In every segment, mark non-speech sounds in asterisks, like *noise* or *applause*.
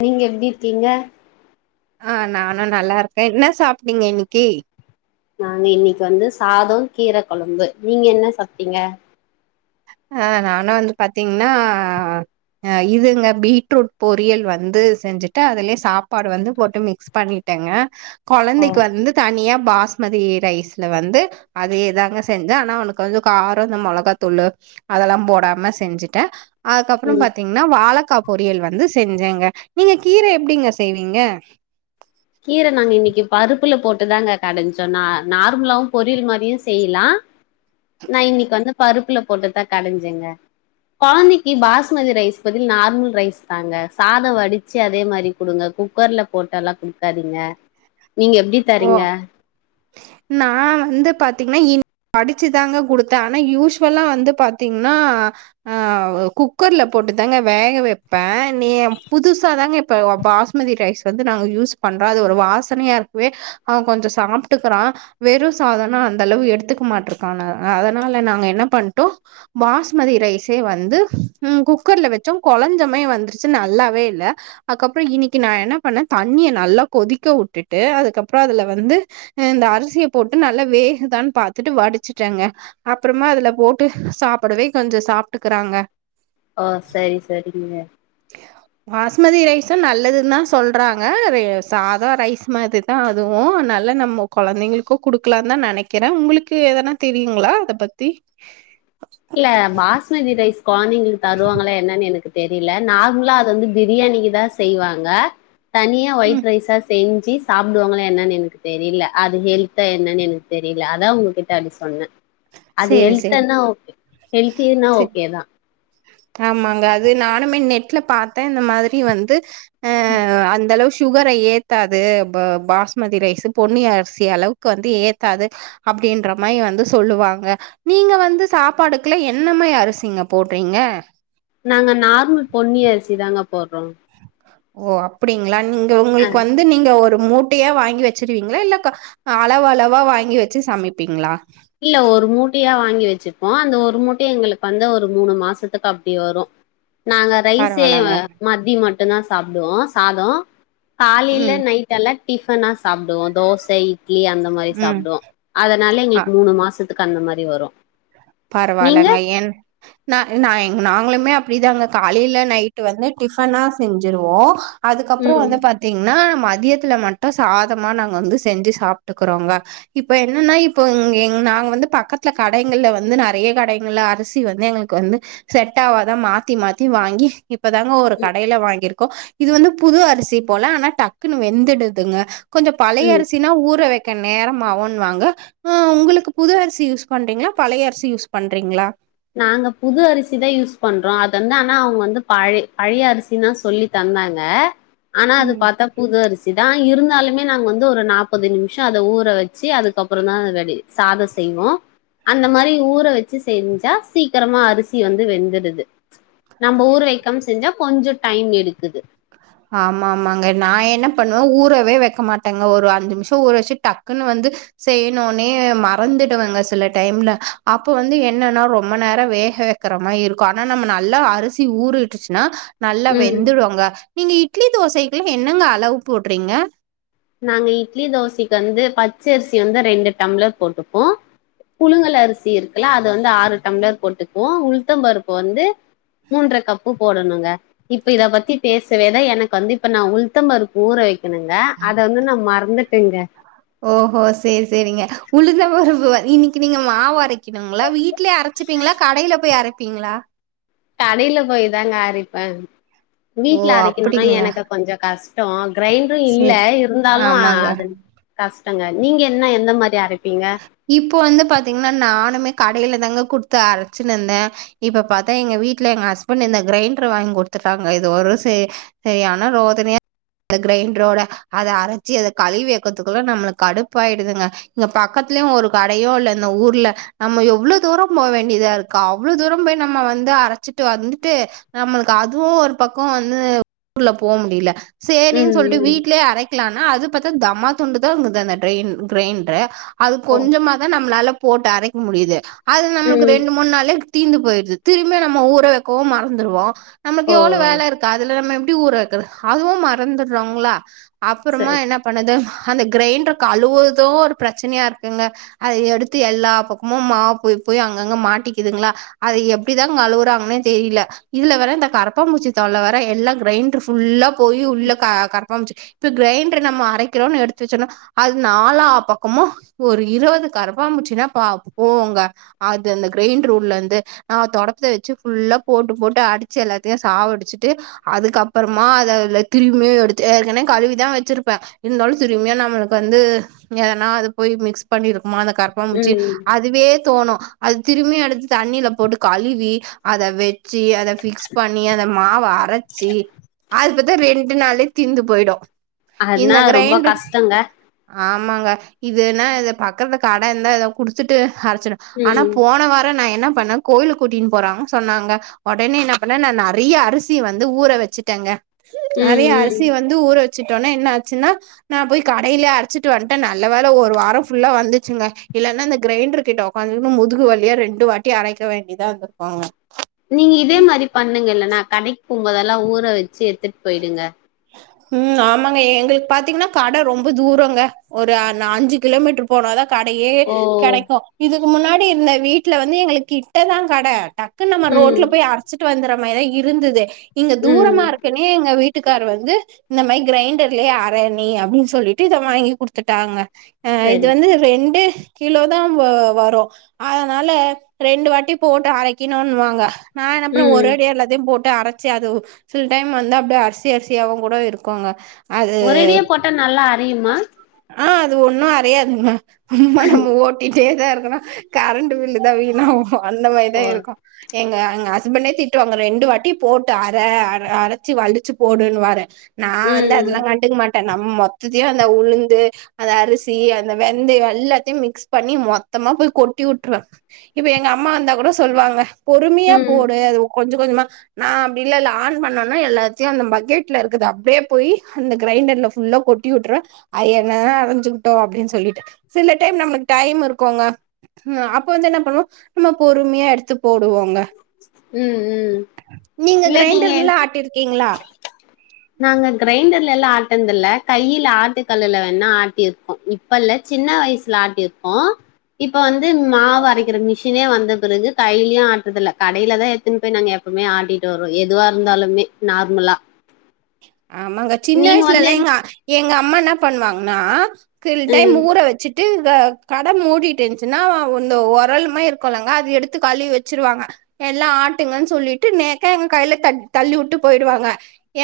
நீங்க எப்படி இருக்கீங்க ஆஹ் நானும் நல்லா இருக்கேன் என்ன சாப்பிட்டீங்க இன்னைக்கு நாங்க இன்னைக்கு வந்து சாதம் கீரை குழம்பு நீங்க என்ன சாப்பிட்டீங்க அஹ் நானா வந்து பாத்தீங்கன்னாஹ் இதுங்க பீட்ரூட் பொரியல் வந்து செஞ்சுட்டு அதுலயே சாப்பாடு வந்து போட்டு மிக்ஸ் பண்ணிட்டேங்க ஓ குழந்தைக்கு வந்து தனியா பாஸ்மதி ரைஸ்ல வந்து அது எதாங்க செஞ்ச ஆனா உனக்கு வந்து காரம் இந்த மிளகாத்தூள் அதெல்லாம் போடாம செஞ்சுட்ட அதுக்கப்புறம் ம் பாத்தீங்கன்னா வாழக்கப் பொரியல் வந்து செஞ்சங்க நீங்க கீரை எப்படிங்க செய்வீங்க கீரை நாங்க இன்னைக்கு பருப்புல போட்டுதாங்க கடைஞ்ச்சோம் நா நார்மலாவும் பொரியல் மாதிரியும் செய்யலாம் நான் இன்னைக்கு வந்து பருப்புல போட்டுதான் கடைஞ்சங்க குழந்தைக்கு பாஸ்மதி ரைஸ் பதில் நார்மல் ரைஸ் தாங்க சாதம் வடிச்சு அதே மாதிரி குடுங்க குக்கர்ல போட்டலா சரிங்க ஓ நான் வந்து பாத்தீங்கன்னா இ வடிச்சு தாங்க குடுத்தேன் ஆனா யூஸ்வலா வந்து பாத்தீங்கன்னா அஹ் குக்கர்ல போட்டு தாங்க வேக வைப்பேன். நீ புதுசா தாங்க இப்ப பாஸ்மதி ரைஸ் வந்து நாங்க யூஸ் பண்றோம் அது ஒரு வாசனையா இருக்கு கொஞ்ச சாப்பிட்டுக்கறான் வெறும் சாதனா அந்த அளவு எடுத்துக்க மாட்டிருக்கான அதனால நாங்க என்ன பண்ணிட்டோம் பாஸ்மதி ரைஸே வந்து குக்கர்ல வச்சோம் கொலஞ்சமே வந்துருச்சு நல்லாவே இல்ல அதுக்கப்புறம் இன்னைக்கு நான் என்ன பண்ணேன் தண்ணிய நல்லா கொதிக்கவுட்டு ட்டு அதுக்கப்புறம் அதுல வந்து இந்த அரிசிய போட்டு நல்லா வேகுதான்னு பாத்துட்டு வடிச்சுட்டேங்க அப்புறமா அதுல போட்டு சாப்பிடவே கொஞ்சம் சாப்பிட்டுக்கறாங்க ஓ சரி சரிங்க பாஸ்மதி ரைஸும் நல்லதுன்னா சொல்றாங்க சாதம் ரைஸ் மாதுதான் அதுவும் நல்லா நம்ம குழந்தைங்களுக்கோ குடுக்கலாம்னு தான் நினைக்கிறேன் உங்களுக்கு ஏதனா தெரியுங்களா அத பத்தி இல்ல பாஸ்மதி ரைஸ் கொழந்தைங்களுக்கு தருவாங்களா என்னன்னு எனக்கு தெரியல நார்மலா அது வந்து பிரியாணிக்குதான் செய்வாங்க தனிய ஒயிட் ம் ரைஸா செர்ந்து சாப்பிடுவாங்களா என்னன் எனக்கு தெரியல அது ஹெல்தா என்னன் எனக்கு தெரியல அதான் உங்ககிட்ட அப்படி சொன்னேன் அது சேரி சேரி எல்த்தனா ஓகே ஹெல்தினா சேரி ஓகே தான் ஆமாங்க அது நானுமே நெட்ல பாத்தேன் இந்த மாதிரி வந்து ஆஹ அந்த அளவு சுகரை ஏத்தாது பாஸ்மதி ரைஸ் பொன்னி அரிசி அளவுக்கு வந்து ஏத்தாது அப்படின்ற மாதிரி வந்து சொல்லுவாங்க நீங்க வந்து சாப்பாடுக்குல்லா என்னமாரி அரிசிங்க போட்டு பீங்க நாங்க நார்மல் பொன்னி அரிசி தாங்க போடுறோம் ஓ அப்படிங்களா நீங்க உங்களுக்கு வந்து நீங்க ஒரு ஒரு மூட்டையா வாங்கி வச்சிருவீங்களா இல்ல அளவு அளவா வாங்கி வச்சு சமைப்பீங்ளா இல்ல ஒரு மூட்டையா வா வாங்கி வச்சுப்போம் அந்த ஒரு மூட்டை எங்களுக்கு வந்து ஒரு மூணு மாசத்துக்கு அப்படி வரும் நாங்க ரைஸே பரவால்லங்க மாத்தி மட்டு மட்டு்தான் சாப்டுவோம் சாதம் காலைல ம் நைட்ல டிஃபன்னா சாப்டுவோம் தோசை இட்லி அந்த மாதிரி ம் சாப்டுவோம் அதனால எங்களுக்கு மு மாசத்துக்கு அந்த மாதிரி வரும் நீங்க பரவாயிலங்க ஏ நா நா நாங்களுமே அப்டிதாங்க காலையில நைட்டு் வந்து டிஃபனா செஞ்சிருவோ அதுக்கப்புறம் ம் வந்து பாத்தீங்கன்னா மதியத்துல மட்டும் சாதமா நாங்க வந்து செஞ்சு சாப்பிட்டுக்கிறோங்க இப்ப என்னன்னா இப்பஎங் நாங்க வந்து பக்கத்து கடைகள்ல வந் ந்து நெறைய கடைகள அரிசி வந்து எங்களுக்கு வந்து செட்வாதா மாத்தி மாத்தி வாங்கி இப்பதாங்க ஒரு ம் கடையில வாங்கிருக் க்கு இது வந்து புது அரிசி போல ஆனா டக்குன்னு வெந்துடுதுங்க கொஞ்சோ ம் பழையரிசினா ஊற வை க்க நேரமகுவாங்க ஹ் உங்களுக்கு புது அரிசி யூஸ் பண்றீங்களா பழையரிசி யூஸ் பண்றீங்களா நாங்க புது அரிசிதா யூஸ் பண்றோ அது வந்து ஆனா அவங்க வந்து பழை பழைய அரிசின் தா சொல்லி தந்தாங்க ஆனா அது ம் பாத்தா புது அரிசிதா இருந்தாலுமே நாங்க வந்து ஒரு நாற்பது நிமிஷோ அத ஊற வச்சு அதுக்கப்புற தா அத வடி சாதோ செய்வோ அந்த மாரி ஊற வச்சு செஞ்சு ச்சா சீக்கிரமா அரிசி வந்து வெந்துடுது நம்ம ஊர் வெக்கம்ஸ் செஞ்சா கொஞ்சோ டைம் எடுக்குது ஆமா ஆமாங்க நா என்ன பண்ணுவே ஊறவே வெக்க மாட்டேங்க ஒரு அஞ்சு நிமிஷோ ஊற வச்சு டக்குன்னு வந்து செய்யணுனே மறந்துடுவங்க சில டைம்ல அப்ப வந்து என்னன்னா ரொம்ப நேரோ வேக வெக்கற மாரி இருக்கு ஆனா நம்ம நல்லா அரிசி ஊறிட்டுச்சுன்னா நல்லா ம் வெந்துடுங்க நீ இட்லி தோசைக்கெல்லா என்னங்க அளவு போடுறீங்க நாங்க இட்லி தோசைக்கு வந்து பச்சை அரிசி வந்து ரெண்டு டம்ளர் போட்டுப்போ புழுங்கள் அரிசி இருக்குல்ல அது வந்து ஆறு டம்ளர் போட்டுக்குவோ உளுதம்பருப்பு வந்து மூன்ற கப்பு போடணுங்க இப்ப இத பத்தி பேசவேதா எனக்கு வந்து இப்ப நன் உளுதம்பருப்பு ஊற வைக்கணுங்க அத வந்து நா மறந்துட்டேங்க ஓஹோ செரி செரிங்க உளுந்த பருப்பு வ இன்னிக்கு நீங்க மாவு அரைக்கணுங்களா வீட்லே அரச்சிப்பீங்களா கடையில போய் அரைப்பீங்களா கடையில போய்தாங்க அரைப்பே ஓ! வீட்ல அரைக்கணுன்னா அப்படிங்களா? எனக்க கொஞ்ச கஷ்டோ கிரைண்டரு இல்ல சரி. இருந்தாலு ஆமாங்க. அது கஷ் டங்க நீங்க என்ன எந்த மாரி அரை இப்ப வந்து பாத்தீங்ன்னா நானுமே கடையில தாங்க குடுத்து அரைச்சுனந்தே இப்ப பாத்தா எங்க வீட்ல எங்க ஹஸ்பண்ட் இந்த கிரைண்டரு வாங் குடுத்துட்டாங்க இது ஒரு சே செரியான ரோதனையா கிரைண்ட்ரோட அத அரைச்சி அத கழுவி வக்கத்துக்குள்ள நம்மளுக்கு கடுப்பாயிடுதுங்க இங்க பக்கத்துலயு ஒரு கடையு இல்ல இந்த ஊர்ல நம்ம எவ்ளோ தூரம் போக வேண்டியதா இருக்கு அவ்ளோ தூரம் போய் நம்ம வந்து அரைச்சிட்டு வந்துட்டு நம்மளுக்கு அதுவு ஒரு பக்கோ வந்து ஊர்ல போ முடியல சேரின்னு ம் சொல்ட்டு ம் வீட்லயே அரைக்கலான் னா அது பத்தா தமா துண்டுதா அந்த அந்த டிரைன் கிரைண்ட்ரு அது ஓ கொஞ்சமா தா நம்மளால போட்டு அரைக்க முடியுது அது நம்மளுக்கு ம் ரெண்டு மூணு நாள்ளே தீந்து போயிடுது திரும்பியு நம்ம ஊற வைக்கவு மறந்துருவோ நமக்கு ஓ எவ்வளோ வேலை இருக்கு அதுல நம்ம எப்டி ஊற வைக்கிறது அதுவு மறந்துடுறாங்களா அப்பறமா சரி என்ன பண்ணுது அந்த க்ரைண்ட்ரு கழுவ்றது ஒரு ப்ரச் சனையா இருக்குங்க அத எடுத்து எல்லா பக்கமு மாவ் போய் போய் அங்கங்க மாட்டிக்குதுங்களா அது எப்டிதா கழுவுறாங்கன்னே தெரில இதுல வேற இந்த கரப்பாம்பூச்சி தொல்ல வேர எல்லா க்ரைண்ட்ரு புல்லா போயி உள்ள க கரப்பாம்பூச்சி இப்ப க்ரைண்டர் நம்ம அரைக்கிறோனு எடுத்து வச்சோனா அது நாலா பக் கம்மோ ஒரு இரவது கரப்பாம்பூச்சின்னா பா போவோங்க அது அந்த க்ரைண்ட்ருள்ள இருந்து நா தொடப்பத்த வச்சு ஃபுல்லா போட்டு போட்டு அடிச்சு எல்லாத்தையு சாவடிச்சுட்டு அதுக்கப்பறமா அதுல திரும்மியு எடுத்து ஏற்கனே கழுவிதா வச்சிருப்பே இருந்தாலு திரும்மியு நம்மளுக்கு வந்து நா அது போய் மிக்ஸ் பண்ணி இருக்குமா அந்த கரப்பாம்பூச்சி ம் அதுவே தோணு அது திரும்மியு எடுத்து தண்ணியில போட்டு கழுவி அத வெ ச்சி அத ஃபிக்ஸ் பண்ணி அத மாவ அரைச்சி அது பத்த ரெண் ண்டு நாள்ளே தீந்து போய்டு அதனா ரொம்ப கஷ்டங்க இதுனா இத பக்கத கட இருந்தா இத குடுத்துட்டு அரைச்சிடு ஆனா ம். போன வார நா என்ன பண்ண கோயிலு கூட்டின்னு போறாங்கனு சொன்னாங்க உடனே என்ன பண்ண நா நெறைய அரிசிய வந்து ஊற வச்சுட்டேங்க ம், நெறைய ம். அரிசிய வந்து ஊர வ ச்சிடோன என்ன ஆச்சுன்னா நா போய் கடையிலே அரைச்சிட்டுவன்ட்டே ந ல்ல வேல ஒரு வாரம் ஃபுல்லா வந்துச்சுங்க இல்லேன்னா இந்த கிரைண்டர் கிட்ட உக்காந்து முதுகு வலியா ரெண்டு வாட்டி அரைக்க வேண்டிதா இருந்திருக்குங்க நீங்க இதே மாரி பண்ணுங்கல்ல னா கடைக் போகும்போதெல்லா ஊற வச்சு எடுத்துட் போயிடுங்க உம் ஆமாங்க எங்களுக் பாத்தீங்ன்னா கட ரொம்ப தூரோங்க ஒரு அ நா அஞ்சு கிலோமீட்டர் போனாதா கடையே ஓ! கெடைக்கு இது க்கு முன்னாடி இருந்த வீட்டுல வந்து எங்களுக் கிட்ட தா கட டக்கு நம்ம ம், ரோடல போய அச்சிட்டு வந்துரப் அந்த மாிதா இருந்தது இங்க ம். தூரமா இருக்கக்குனே எங்க வீட்டுக் க்கார் வந்து இன்னாமே க்ரைண்டர்லயே அரணி அப்டின்னு சொல்லிட்டு. இத வாங்கி குடுத்துட்டாங்க. ஆஹ் இது சரி. வந்து ரெண்டு கிலோதா வ வரும் அதனால ரெண்டு வாட்டி போட்டு அரைக்கணும்னுவாங்க நா என்ன பண்ணுவ ஒரு ம். அடி எல்லாத்தையு போட் டு அரைச்சி அது சில் டைம் வந்து அப்டி அர்சி *unintelligible* அரிசியாவு கூட இருக்கங்க. ஒரடியே போட்டா நல்லா அறயுமா ஆஹ் அது ஒண்ணும் அறையாதுங்க சும்மா நம்ம ஓட்டிட்டே தா இருக்கணு கரண்ட் பில்லு தா வீணவும். சோ அந்த ஓ! மாரிதா இருக்கும் எங்க எங்க ஹஸ்பண்டே திட்டுவாங்க ரெண்டு வாட்டி போட்டு அர அ அரைச்சு வழிச்சு போடுன்னனுவரு நா வந்து அதெல்லாம் ம், கண்டுக்க மாட். த நம்ம மொத்தையு அந்த உளுந் ந்து அந்த அரிசி அந்த வெந்தயு எல்லாத்தையு மிக்ஸ் பண்ணி மொத்தமா போய் கொட்டி வுட்ருவே இப்ப எங்க அம்மா வந்தா கூட சொல்லுவாங்க பொறுமையா ம், போடு அது கொஞ்சம் கொஞ்சமா நா அப்டி இல்ல இல்ல ஆன் பண்ணோன்னா எல்லாத்தையு அந்த பக்கெட்ல இருக்கது அப்டியே போய் அந்த கிரைண்டர்ல ஃபுல்லா கொட்டி வுட்ருவ அது என்ன தா அரைஞ்சிக்கிட்டு அப்டின்னு சொல்லிட்டு சில டைம் நம்மளுக்கு டைம் இருக்கோங்க அப்போ வந்து என்ன பண்ணுவோம் நம்ம பொறுமையா எடுத்து போடுவோங்க. ம் ம் இல்ல நீங்க கிரைண்டர்ல ஆட்டிருக்கீங்களா நாங்க கிரைண்டர்ல ல்லா ஆட்ன தில்ல கையில ஆட்டுக்கல்லுல வேணா ஆட்டிருக்கோ. இப்ப இல்ல சின்ன வயசுல ஆட்டிருக்கோ இப்ப வந்து இது மாவு அரைக்கிற மிஷினே வந்து த்த பிறகு கைலயு ஆட்றதில்ல கடைல தா எத்துன்னு போய் நாங்க எப்பமே ஆட்டிட்டு வருவோம் எதுவா இருந்தாலுமே நார்மலா ஆமாங்க சின்ன நீங்க வந்து வயசிலல்லா என் எங்க எங்க அம்மான்னா பண்ணுவாங்கன்னா கில் டைம் ம் ஊற வச்சிட்டு க கடை மூடிட்டு இருந்துச்சுன்னா அந்த உரலுமா இருக்குல்லங்க அது எடுத்து கழுவி வெச்சிருவாங்க. எல்லா ஆட்டுங்கன் சொல்லிட்டு நேக்க எங்க கையில த தள்ளி உட்டு போயிடுவாங்க.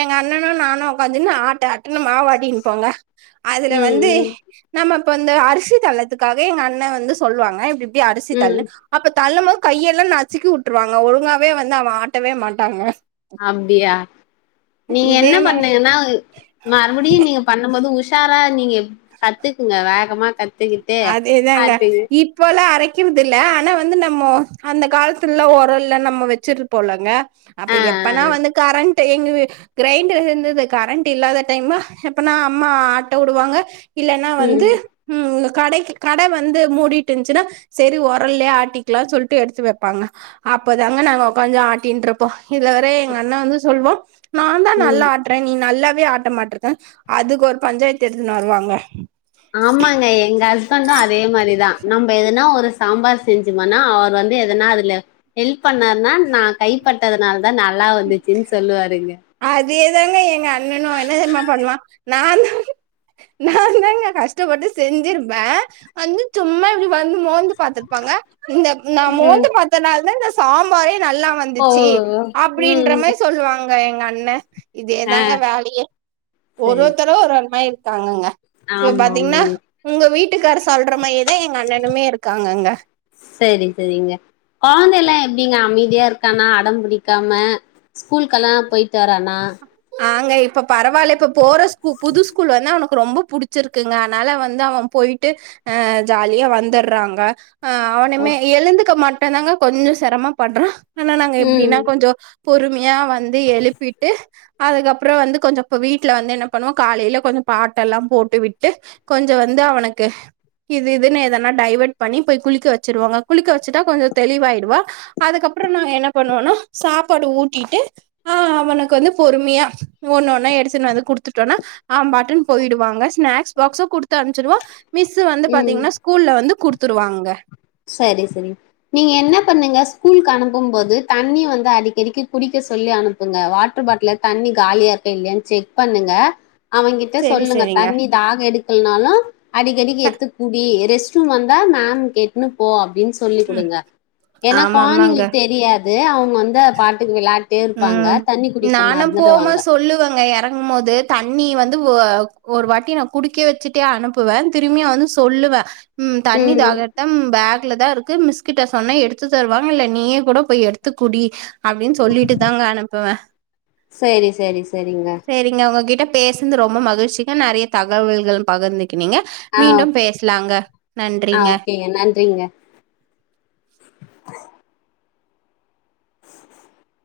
எங்க அண்ணனு நானு உக்காந்துகினு ஆட்டு ஆட் டுனு மாவாட்டின் போங்க அதுல ம் வந்து ம் நம்ம இப்ப வந்து அரிசி தள்ளத்துக்காக எங்க அண்ணே வந்து சொல்லுவாங்க இப்டி இப்டி அரிசி ம் தள்னு அப்ப தள்ளும்போது கையெல்லா நசுக்கி உட்ருவாங்க ஒழுங்காவே வந்து அவ ஆட்டவே மாட்டாங்க அப்டியா நீங்க இதே என்ன மா பண்ணீங்கனா மறுபடியு நீங்க பண்ணு போது உஷாரா நீங்க கத்துக்குங்க வேகமா கத்துக்கிட்டு அதேதாங்க அதுக்கு இப்போல்லா அரைக் கிறது இல்ல ஆனா வந்து நம்மோ அந்த காலத்துல்லா ஒரல்ல நம்மோ வச்சுருப்போல்லங்க அப்ப ஆ ஆ எப்பனா வந்து கரன் ட் எங்க கிரைண்டர் இருந்துது கரண்ட் இல்லாத டைமா எப்பனா அம்மா ஆட்ட உடுவாங்க இல்லனா வந்து ம் ம் கடைக்கு கட வந்து மூடிட் இஞ்சுனா செரி ஒரல்லே ஆட்டிக்லா சொல்ட்டு எடுத்து வேப்பாங்க அப்பதாங்க நாங்க உக்காஞ்சி ஆட்டின்ட்ருப்போ இதுல வேற சரி. எங்கண்ண வந்து சொல்வா நாந்தா ம் நல்லா ஆட்ற நீ நல்லா வே ஆட்ட மாட்ருக்க அதுக்கு ஒரு பஞ்சாயத்து எடுத்துனு வருவாங்க ஆமாங்க எங்க ஹஸ்பண்டு அதே மாரிதா நம்ம எதனா ஒரு சாம்பார் செஞ்சுமனா அவரு வந்து எதனா அதுல ஹெல்ப் பண்ணாருனா நா கைப்பட்டதுனால தா நல்லா வந்துச்சுன்னு சொல்லுவாருங்க அதே தாங்க எங்க அண்ணனு என்ன தெரிமா பண்ணுவா நாந்தா நாந்தாங்க கஷ்டப்பட்டு செஞ்சிருப்ப வந்து சும்மா இப்டி வந்து மோந்து பாத்துப்பாங்க இந்த நா ம் மோந்து பாத்த நாள் தா இந்த சாம்பாரே நல்லா ஓ வந்துச்சி அப்டின்ற ம் மாரி சொல்லுவாங் க எங்க அண்ண ஆ இதேதாங்க வேலையே ஒரு சரி ஒத்தரு ஒரு ஒரு மாரி தாங்கங்க இப்ப ஆமா பாத்தீங்னா ஆமாங்க உங்க வீட்டுக்கார் சொல்ற மாயே தா எங்க அண்ணனுமே இருக்காங்கங்க டிங்க அமைதியா இருக்காணா அடம் பிடிக்காம ஸ்கூலுகெல்லா போய்ட்டு வரானா ஆங்க இப்ப பரவால்ல இப்ப போறஸ் புது ஸ்கூல் வன அவனு ரொம்ப புடிச்சிருக்குங்க அனால வந்து அவன் போய்ட்டு ஆ ஜாலியா வந்துற்றாங்க ஆ ஓ அவனுமே எழுந்துக்க மட் டுந்தாங்க கொஞ்சோ செரம பட்றா ஆனா நாங்க ம் எப்டினா கொஞ்சோ பொறுமை ஏ வந்து எழுப்பிட்டு அதுக்கப்றோ வந்து கொஞ்ச இப்போ வீட்ல வந்து என்ன பண்ணுவோ காலைல கொஞ்ச பாட்டெல்லா போட்டு விட்டு கொஞ்ச வந்து அவனுக்கு இது இதுன்னு எதனா டைவேர்ட் பண்ணி போய் குளிக்க வச்சுறுவங்க குளிக்க வச்சுட்டா கொஞ்ச தெளிவாயிடுவா அதுக்கப்றோ நா என்ன பண்ணுவேனா சாப்பாடு ஊட்டிட்டு ஆ அவனுக்கு வந்து பொறுமையா ஒன்னு ஒன்னா எடுத்துனு வந்து குடுத்துட்டோனா அவம்பாட்டுனு போயிடுவாங்க ஸ்நாக்ஸ் பாக்ஸோ குடுத்து அனுச்சுடுவ மிஸ்ஸு வந்து ம் பாத்தீங்கன்னா ஸ்கூல வந்து குடுத் த்துருவாங்க சரி சரி நீங்க என்ன பண்ணுங்க ஸ்கூல்கு அனுப்பு போது தண்ணி வந்து அடிக்கடிக்கி குடிக்க சொல்லி அனுப்புங்க வாட்ர் பாட்ல தண்ணி காலியா இருக்க இல்லயானு செக் பண்ணுங்க அவங்கிட்ட சேரி சொல்லுங்க சேரிங்க தண்ணி தாக எடுக்கலனாலு அடிக்கடிக்கி த எடுத்துக்குடி *unintelligible* ரெஸ்ட்ரூம் வந்தா மேம் கேட் னு போ அப்டினு சொல்லி ம் குடுங்க ஏன்னா ஆமா ஆமாங்க கொழந்தைகளுக்கு தெரியாது அவங்க வந்தா அதுபாட்டுக்கு விளயான்ட் ம் நானும் போமா சொல்லுவேங்க எறங்குமோது தண்ணி வந்து ஓ ஒரு வாட்டி நா குடிக்க வச்சுட்டே அனுப்புவே திரும்பியு வந்து சொல்லுவ ம் தண்ணி தாகெடுத்தா பேக் பேக்லதா இருக்கு மிஸ்கிட்ட சொன்ன எடுத்து தருவாங்க இல்ல நீயே கூட போய் எடுத்துக்குடி அப்டின்னு சொல்லிட்டு தாங்க அனுப்புவே செரி செரி செரிங்க சேரிங்க உங்ககிட்ட பேசுனது ரொம்ப மகிழ்ச்சிங்க நெறய தகவல்கள் பகிர்ந் தீங்க ஆ மீண்டும் பேசலாங்க ஆ நன்றிங்க ஓகேங்க நன்றிங்க *inaudible*